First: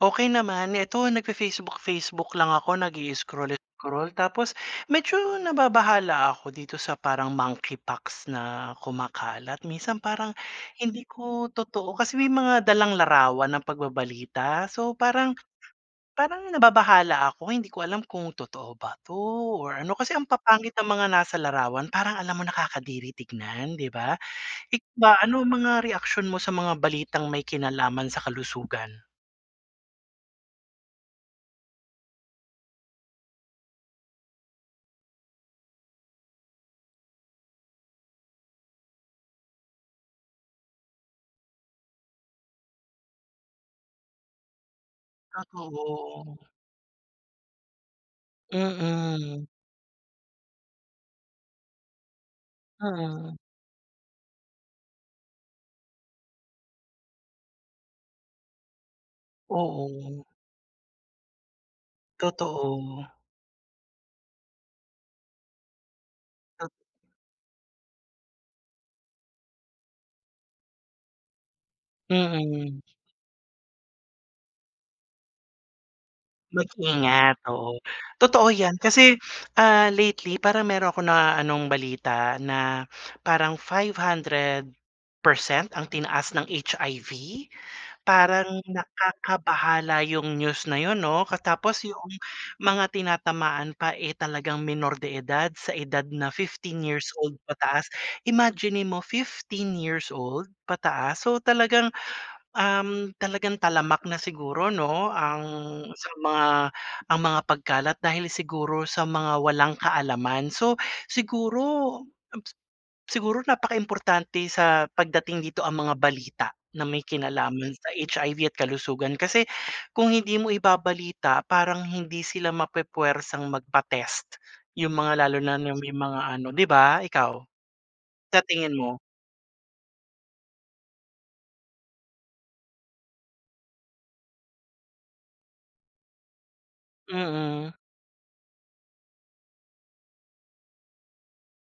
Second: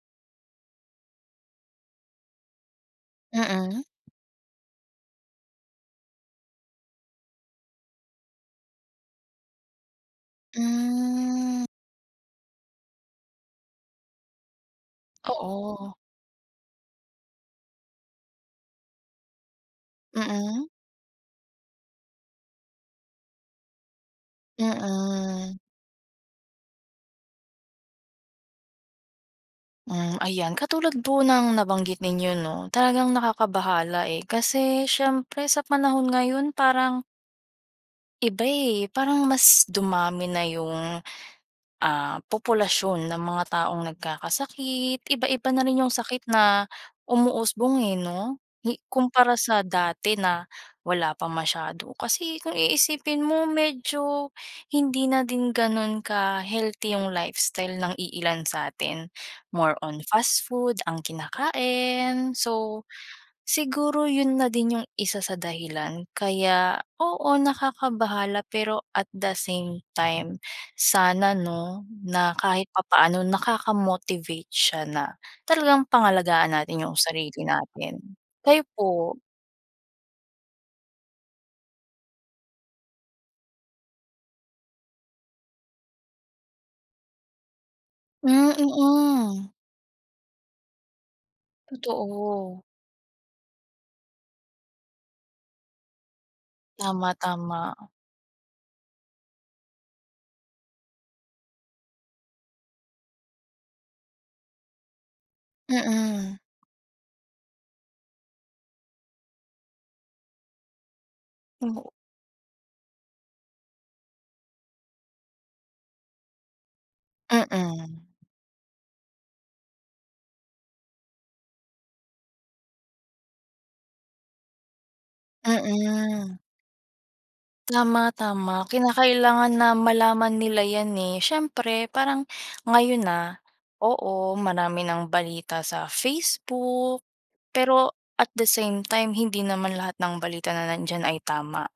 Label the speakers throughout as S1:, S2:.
S1: Okey naman. Ito nagfa-Facebook-Facebook lang ako
S2: Mm.
S1: nagi-scroll-scroll. Tapos, medyo nababahala ako dito sa parang monkeypox na kumakalat, minsan parang, hindi ko
S2: Hmm.
S1: totoo, kasi may mga dalang larawan ang pagbabalita. So parang
S2: Oo.
S1: parang nababahala ako, hindi ko alam kung totoo ba 'to or ano. Kasi ang
S2: Mm.
S1: papanggit ng mga nasa larawan, parang alam mo nakakadiri tignan, 'di ba. Ik ba, ano ang
S2: Oo.
S1: mga reaksyon mo sa mga balitang may kinalaman sa kalusugan?
S2: Hmm, ayan. Katulad po ng nabanggit ninyo, 'no, talagang nakakabahala, eh. Kasi, syempre sa panahon ngayon parang iba, eh, parang mas dumami na 'yong, ah, populasyon ng mga taong nagkakasakit. Iba-iba na
S1: Kaso
S2: rin 'yong sakit
S1: oo.
S2: na umuusbong, eh, 'no, hi kumpara
S1: Mm.
S2: sa dati na, wala pa masyado. Kasi, kung
S1: Ah,
S2: iisipin
S1: mm.
S2: mo medyo, hindi na din gano'n ka-healthy 'yong lifestyle ng iilan sa'tin, more on
S1: Oo.
S2: fast food ang kinakain. So,
S1: Totoo.
S2: siguro 'yon na din 'yong isa sa dahilan
S1: Tot
S2: kaya, oo, nakakabahala pero at the same time, sana, 'no, na kahit
S1: Mm.
S2: papaano nakaka-motivate siya na talagang pangalagaan natin 'yong sarili
S1: Mag-ingat, oo.
S2: natin.
S1: Totoo
S2: Kayo
S1: 'yan, kasi,
S2: po?
S1: ah, lately parang meron akong na anong balita na parang 500% ang tinaas ng HIV.
S2: Hmm,
S1: Parang
S2: mm.
S1: nakakabahala 'yong news na 'yon, 'no, katapos 'yong
S2: Totoo.
S1: mga tinatamaan pa, eh, talagang menor de edad. Sa edad na 15 years
S2: Tama,
S1: old
S2: tama.
S1: pataas, imaginin mo, 15 years old pataas, so talagang, um, talagang talamak na siguro, 'no, ang sa
S2: Mm.
S1: mga ang mga pagkalat dahil siguro sa mga walang kaalaman. So,
S2: Oo.
S1: siguro, abs siguro napakaimportante sa pagdating dito ang mga balita na may kinalaman sa
S2: Mm.
S1: HIV at kalusugan. Kasi, kung hindi mo ibabalita parang hindi sila mapu-puwersang magpa-test, 'yong mga lalo na, 'no, 'yong may mga
S2: Mm.
S1: ano, 'di ba. Ikaw, sa
S2: Tama-tama.
S1: tingin mo?
S2: Kinakailangan na malaman nila 'yan, eh. Siyempre, parang, ngayon, ah, oo, marami ng balita sa Facebook,
S1: Mm.
S2: pero, at the same time hindi naman lahat ng balita na nandiyan ay tama,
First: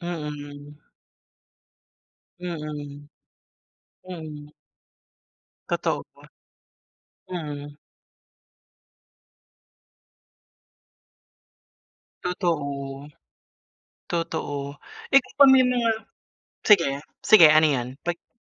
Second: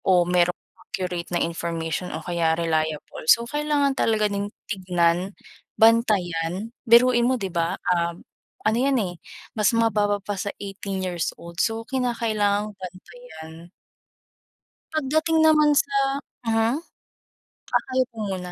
S2: o merong
S1: Mm.
S2: accurate na information o kaya
S1: Mm.
S2: reliable. So, kailangan talaga ding
S1: Mm.
S2: tignan,
S1: Totoo pa.
S2: bantayan, biruin mo, 'di ba,
S1: Mm.
S2: um, ano 'yan, eh, mas mababa pa sa 18 years old, so kinakailangang
S1: Totoo.
S2: bantayan.
S1: Totoo. Eh, kung
S2: Pagdating
S1: pag may
S2: naman
S1: mga
S2: sa mhm,
S1: sige, sige, ano
S2: ah,
S1: 'yon?
S2: kayo
S1: Pag
S2: po muna.